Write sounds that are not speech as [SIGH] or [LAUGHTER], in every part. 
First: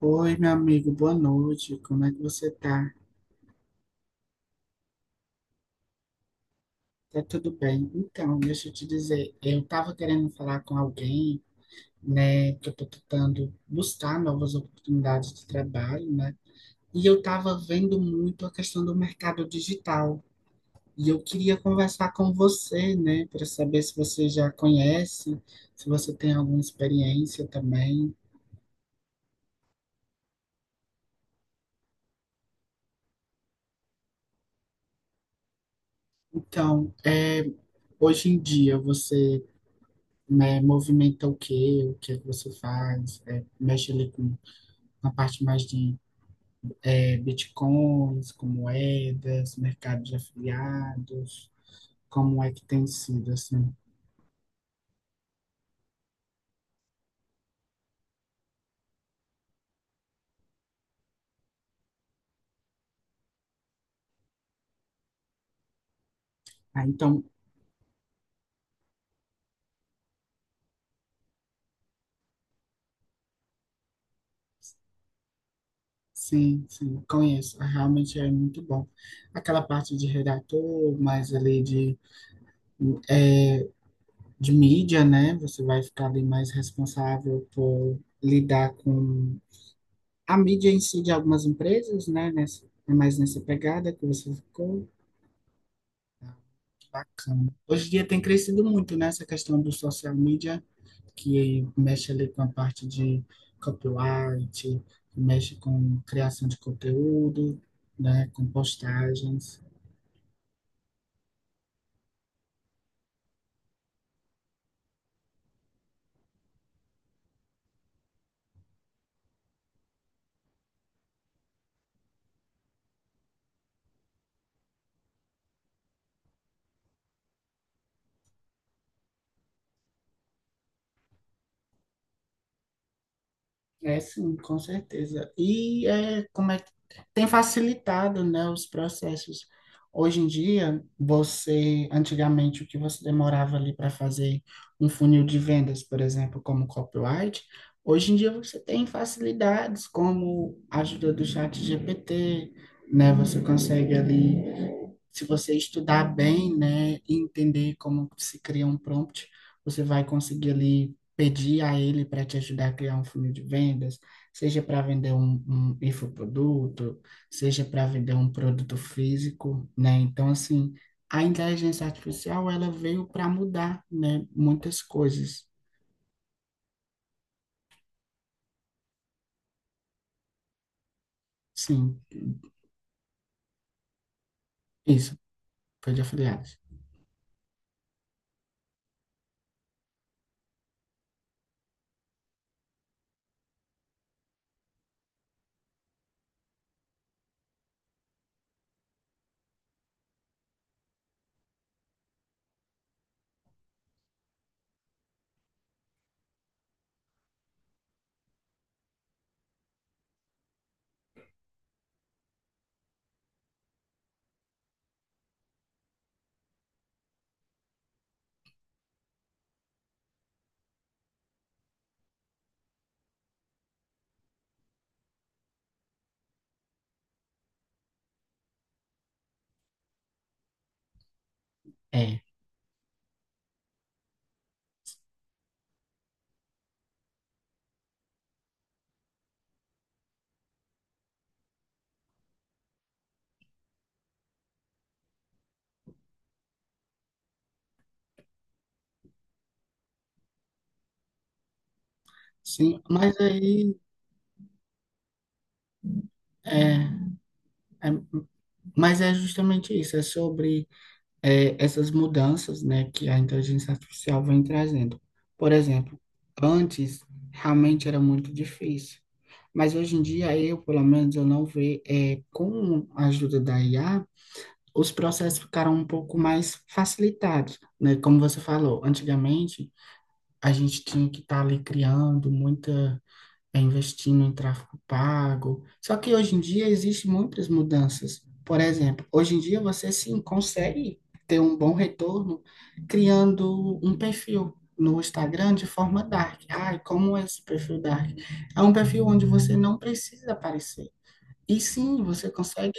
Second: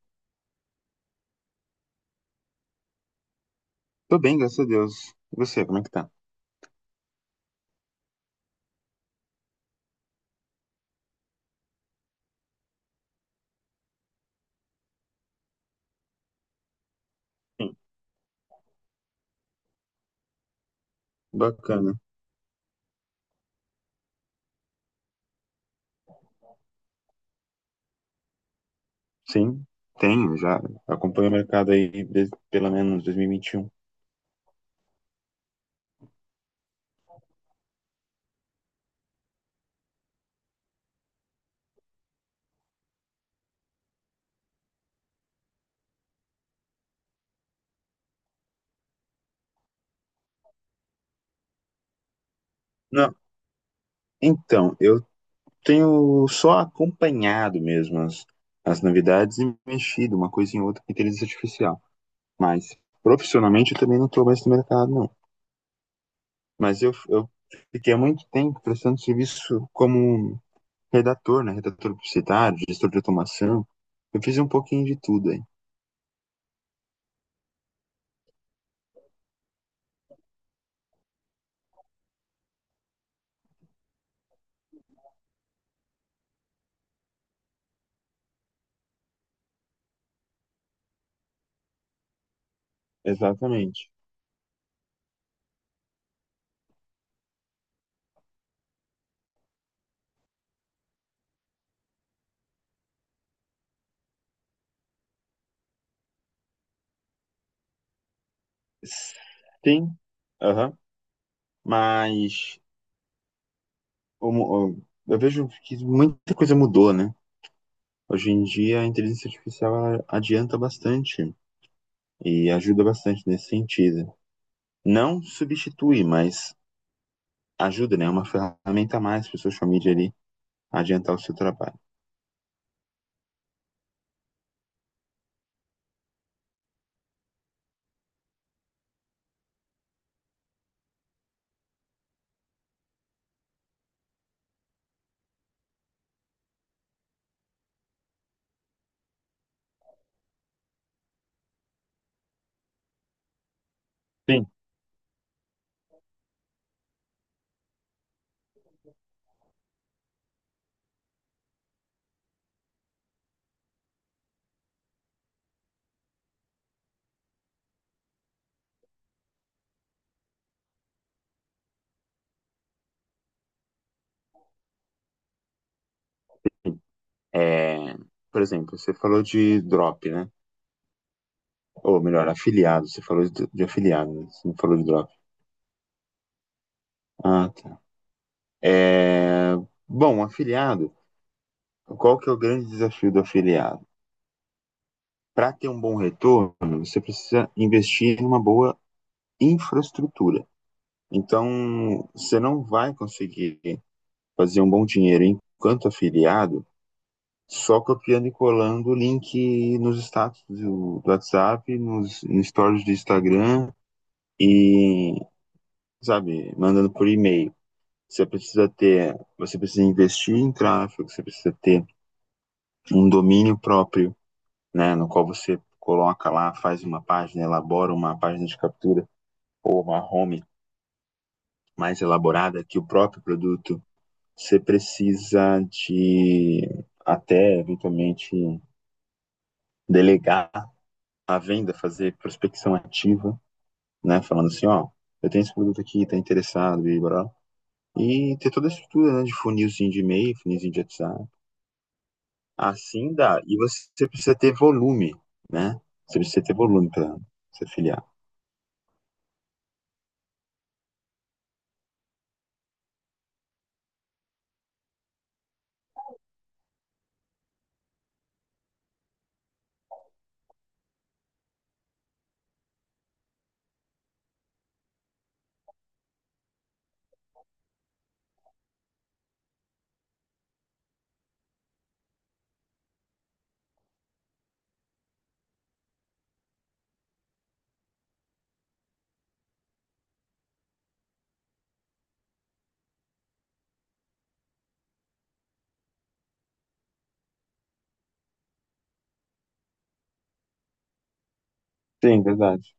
Oi, meu amigo, boa noite. Como é que você tá? Tô bem, graças a Deus. E você, como é que tá? Tá tudo bem? Então, deixa eu te dizer, eu tava querendo falar com alguém, né, que eu tô tentando buscar novas oportunidades de trabalho, né? E eu tava Sim. vendo muito a questão do mercado digital. E eu queria Bacana. conversar com você, né, para saber se você já conhece, se você tem alguma experiência também. Sim, tenho, já acompanho o mercado aí desde pelo menos 2021. Então, é, hoje em dia você né, movimenta o quê, o que é que você faz, é, mexe ali com a parte mais de é, bitcoins, com moedas, mercado de afiliados, como é que tem Não, sido, assim. então, eu tenho só acompanhado mesmo as novidades e mexido uma coisa em outra com inteligência artificial. Mas profissionalmente eu também não tô mais no mercado, não. Mas Ah, eu, então, eu fiquei há muito tempo prestando serviço como redator, né? Redator publicitário, gestor de automação. Eu fiz um pouquinho de tudo aí. sim, sim, conheço, Ah, realmente é muito bom. Aquela parte de redator, mais ali de mídia, né, você vai ficar ali mais responsável por lidar com a mídia em si de algumas empresas, né, nessa, é mais nessa Exatamente. pegada que você ficou. Bacana. Hoje em dia tem crescido muito, né, essa questão do social media, que mexe ali com a parte de copyright, que mexe com criação de conteúdo, né, com postagens. Sim, aham. Mas o mu- o- eu vejo que muita coisa mudou, né? Hoje em dia a inteligência artificial ela adianta bastante e ajuda bastante nesse sentido. Não substitui, mas ajuda, né? É uma ferramenta a mais para o social media ali adiantar o seu trabalho. É sim, com certeza. E é, como é que tem facilitado, né, os processos. Hoje em dia, você, antigamente, o que você demorava ali para fazer um funil de vendas, por exemplo, como copyright, hoje em dia você tem facilidades como a ajuda do chat GPT, né? Você consegue ali Sim. se você estudar bem, né, e entender como se cria um prompt, você vai conseguir ali pedir a ele para te ajudar a criar um funil de vendas, seja para vender um infoproduto, seja para vender um produto físico, né? Então, assim, a inteligência artificial, ela veio para mudar, né, muitas coisas. É, por exemplo, você falou de drop, né? Sim, Ou melhor, afiliado. Você falou de afiliado, né? Você não falou de drop. isso, foi de afiliados. Ah, tá. É, bom, afiliado. Qual que é o grande desafio do afiliado? Para ter um bom retorno, você precisa investir em uma boa infraestrutura. Então, você não vai conseguir fazer um bom dinheiro enquanto afiliado só copiando e colando o link nos status do WhatsApp, nos stories do Instagram e, sabe, mandando por e-mail. Você precisa ter, você precisa investir em tráfego, você precisa ter um domínio próprio, né, no qual você coloca lá, faz uma página, elabora uma página de captura ou uma home mais É, elaborada que o próprio produto, você precisa de até eventualmente delegar a venda, fazer prospecção ativa, né, falando assim, ó, eu tenho esse produto aqui, tá interessado, e blá, e ter toda a estrutura, né, de funilzinho de e-mail, funilzinho de WhatsApp. sim, Assim mas dá. E aí, você precisa ter volume, né? Você precisa ter é, volume para se é, afiliar. mas é justamente isso, é sobre é, essas mudanças, né, que a inteligência artificial vem trazendo. Por exemplo, antes realmente era muito difícil, mas hoje em dia eu, pelo menos, eu não vejo, é, com a ajuda da IA, os processos ficaram um pouco mais facilitados, né? Como você falou, antigamente a gente tinha que estar ali criando muita é investindo em tráfego pago. Só que hoje em dia existem muitas mudanças. Por exemplo, hoje em dia você sim consegue ter um bom retorno criando um perfil no Instagram de forma dark. Ai, como é esse perfil dark? É um perfil onde você não precisa aparecer. E sim, Sim, verdade.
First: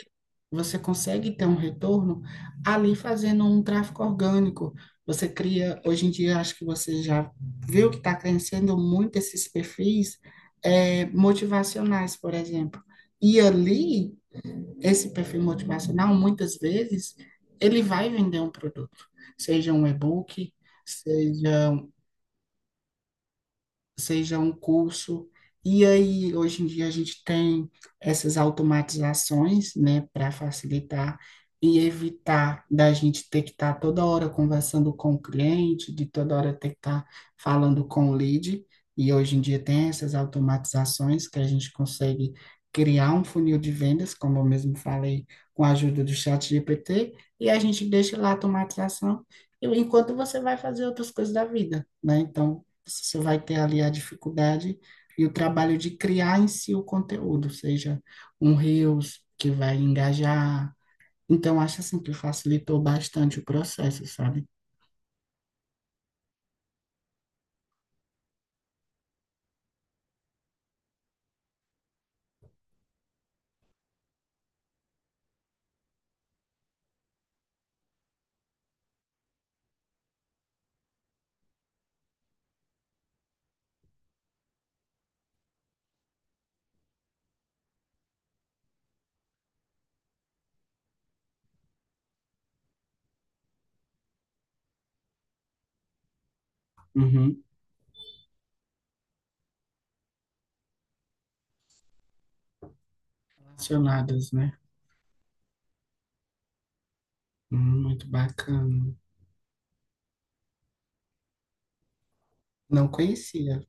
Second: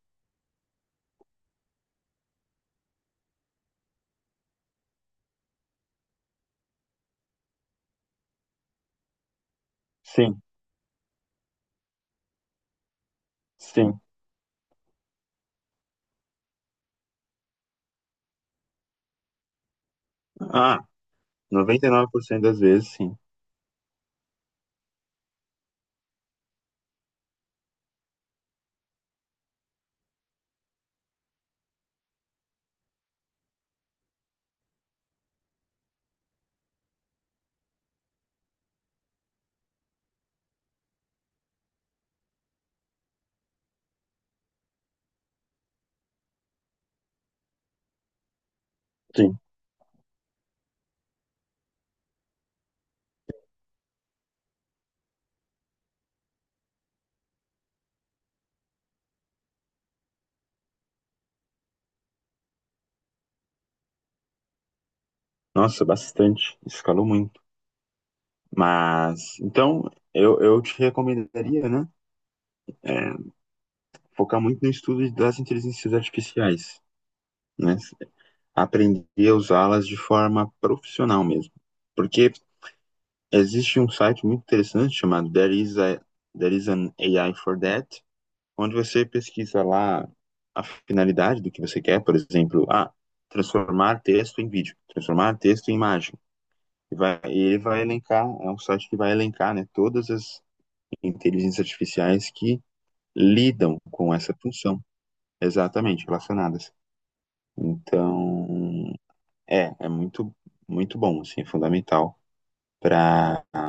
você consegue ter um retorno ali fazendo um tráfego orgânico. Você cria, hoje em dia, acho que você já viu que está crescendo muito esses perfis Sim, motivacionais, por exemplo. E sim. ali, esse perfil motivacional, muitas vezes, ele vai vender um produto, seja um e-book, Ah, seja 99% das vezes, sim. seja um curso. E aí, hoje em dia, a gente tem essas automatizações, né, para facilitar e evitar da gente ter que estar toda hora conversando com o cliente, de toda hora ter que estar falando com o lead. E hoje em dia tem essas automatizações que a gente consegue criar um funil de vendas, como eu mesmo falei, com a ajuda do chat GPT, e a gente deixa lá a automatização, Sim. enquanto você vai fazer outras coisas da vida, né? Então, você vai ter ali a dificuldade e o trabalho de criar em si o conteúdo, seja um Reels que vai engajar. Então, acho assim que facilitou bastante o processo, sabe? Nossa, bastante. Escalou muito. Mas, então, eu te recomendaria, né? É, focar muito no estudo das inteligências artificiais, né? Aprender a usá-las de forma profissional mesmo. Porque existe um site muito interessante chamado There is an AI for That, onde você pesquisa lá a finalidade do que você quer, por exemplo, ah, transformar texto em vídeo, transformar texto em imagem. E vai, e Uhum. ele vai elencar, é um site que vai elencar, né, todas as inteligências artificiais que lidam com Relacionadas, essa né? função, exatamente, relacionadas. Muito Então, bacana. é, é muito, muito bom, assim, é fundamental Não para, conhecia.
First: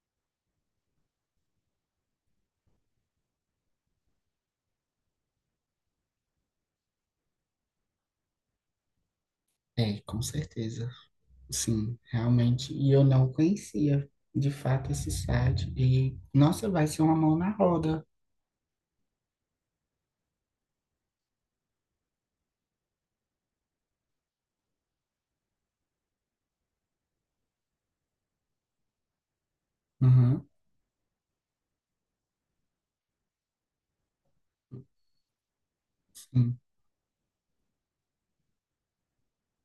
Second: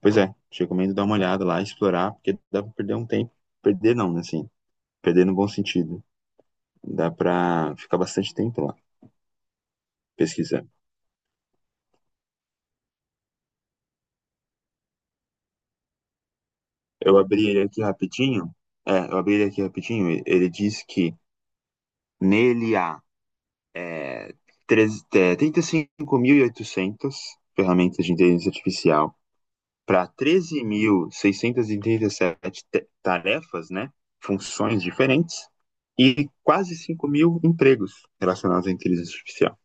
pois é, te recomendo dar uma olhada lá, explorar, porque dá para perder um tempo, perder não, né, assim, perder no bom sentido, dá para ficar bastante tempo lá É, com pesquisando. certeza. Sim, realmente. E eu não conhecia, de fato, esse site. E, nossa, vai ser uma Eu mão abri na ele aqui roda. rapidinho, ele diz que nele há é, 35.800 ferramentas de inteligência artificial para Uhum, 13.637 tarefas, né, funções diferentes, e sim. quase 5.000 empregos relacionados à inteligência artificial.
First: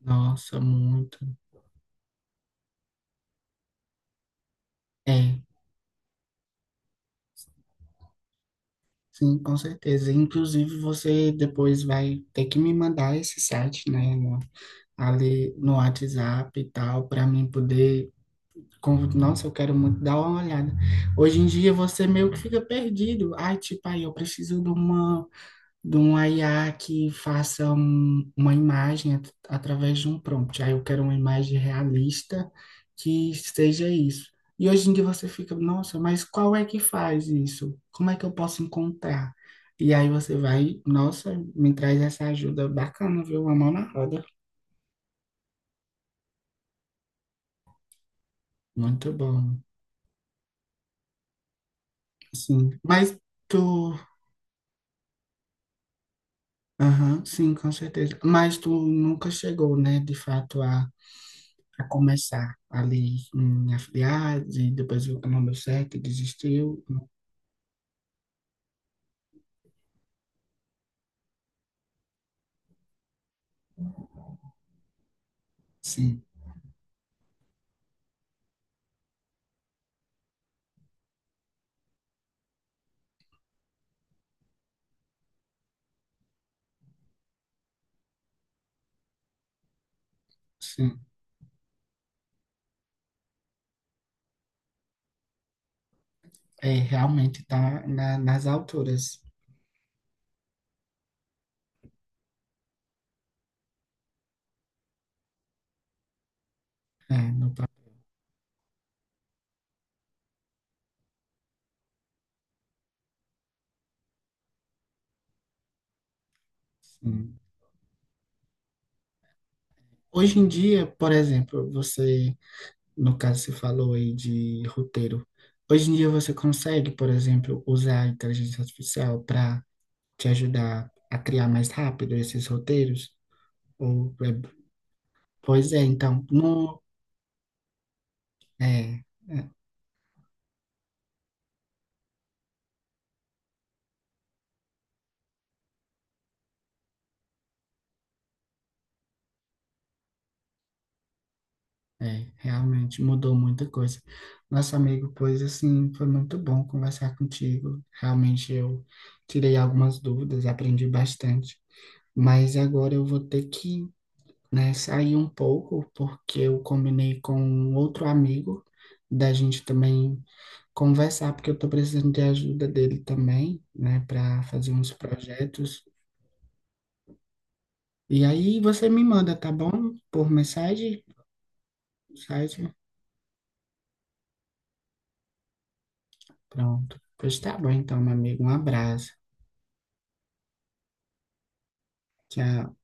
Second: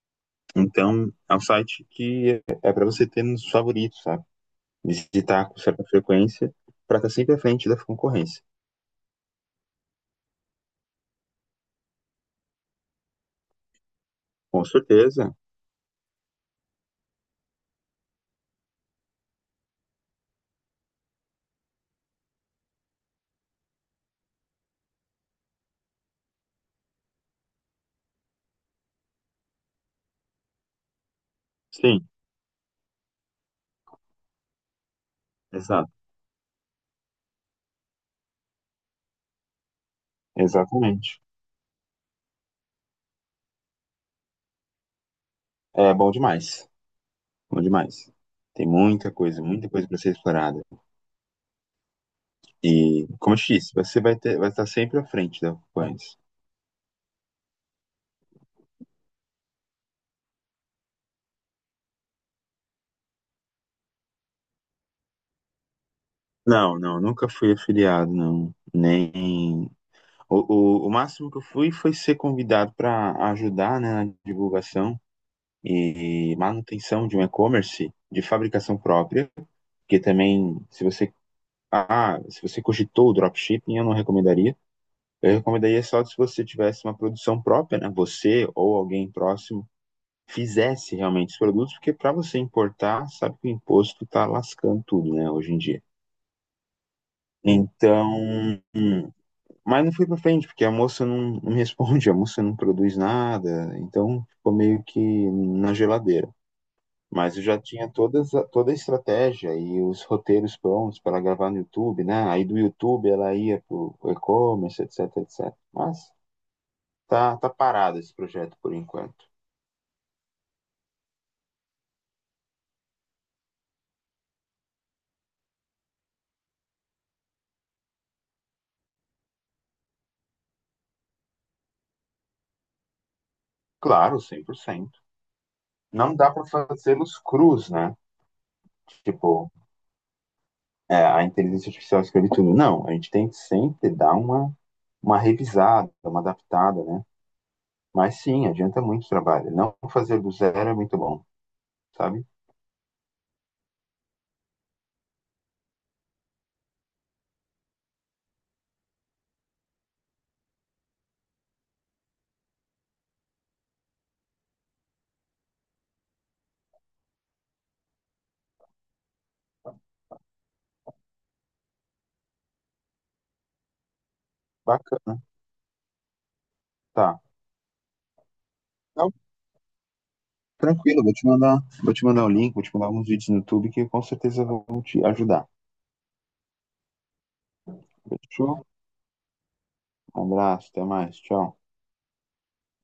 Nossa, Então, muito. é um site que é para você ter nos favoritos, sabe? É, Visitar com certa frequência para estar sempre à frente da concorrência. sim, com certeza. Inclusive, você depois vai ter que me mandar esse site, né, no- Com certeza, ali no WhatsApp e tal, para mim poder. Con- Nossa, eu quero muito dar uma olhada. Hoje em dia você meio que fica perdido. Ai, tipo, aí eu preciso de uma IA que faça um- uma imagem at- através de um prompt. Aí eu quero uma imagem sim, realista que seja isso. E hoje em dia você fica, exato, nossa, mas qual é que faz isso? Como é que eu posso encontrar? E aí você vai, exatamente. nossa, me traz essa ajuda bacana, viu? Uma mão na roda. É bom demais. Bom demais. Tem Muito bom. muita coisa para ser explorada. Sim. E, Mas como eu te tu, disse, você vai ter, vai estar sempre à frente da Ocupantes. aham, sim, com certeza. Mas tu nunca chegou, né, de fato, a começar ali em afiliados e depois viu que não deu certo, Não, desistiu. não, nunca fui afiliado, não. Nem. O, o máximo que eu fui foi ser convidado para ajudar, né, na divulgação Sim, e manutenção de um e-commerce de fabricação própria, que também, se você. Ah, se você cogitou o dropshipping, eu não recomendaria. Eu recomendaria só se você tivesse uma produção própria, né? Você ou alguém próximo fizesse sim. realmente os produtos, porque para você importar, sabe que o imposto está lascando tudo, né, hoje em dia. É, realmente está Então, na, nas hum, alturas. mas não foi para frente, porque a moça não, não me responde, [LAUGHS] a moça não produz nada, então ficou meio que na geladeira. É, Mas eu no, já pa- tinha toda a estratégia e os roteiros prontos para gravar no YouTube, né? Aí do YouTube ela ia para e-commerce, etc, etc. Mas tá, sim. tá parado esse projeto por enquanto. Hoje em dia, por exemplo, você, no caso, você falou aí de roteiro. Hoje em dia você consegue, por exemplo, usar a inteligência artificial para te ajudar a criar mais rápido esses roteiros? Ou, Claro, é, 100%. pois é, Não então, dá para no, fazê-los cruz, né? é, Tipo, é, a inteligência artificial escreve tudo. Não, a gente tem que sempre dar uma revisada, uma adaptada, né? Mas sim, adianta muito trabalho. Não fazer do zero é muito bom, sabe? é, realmente mudou muita coisa. Nosso amigo, pois assim, foi muito bom conversar contigo. Realmente eu tirei algumas dúvidas, aprendi bastante. Mas agora eu vou ter que, né, sair um pouco, porque eu combinei com um outro amigo da gente também conversar, porque eu tô precisando de ajuda dele também, né, para fazer uns Bacana. projetos. Tá. E aí você me Não, manda, tá bom? Por tranquilo, mensagem? Vou te mandar um link, vou te Mensagem? mandar alguns vídeos no YouTube que com certeza vão te ajudar. Pronto. Pois tá bom, então, meu amigo. Um Fechou? abraço. Um abraço, até mais, tchau. Tchau.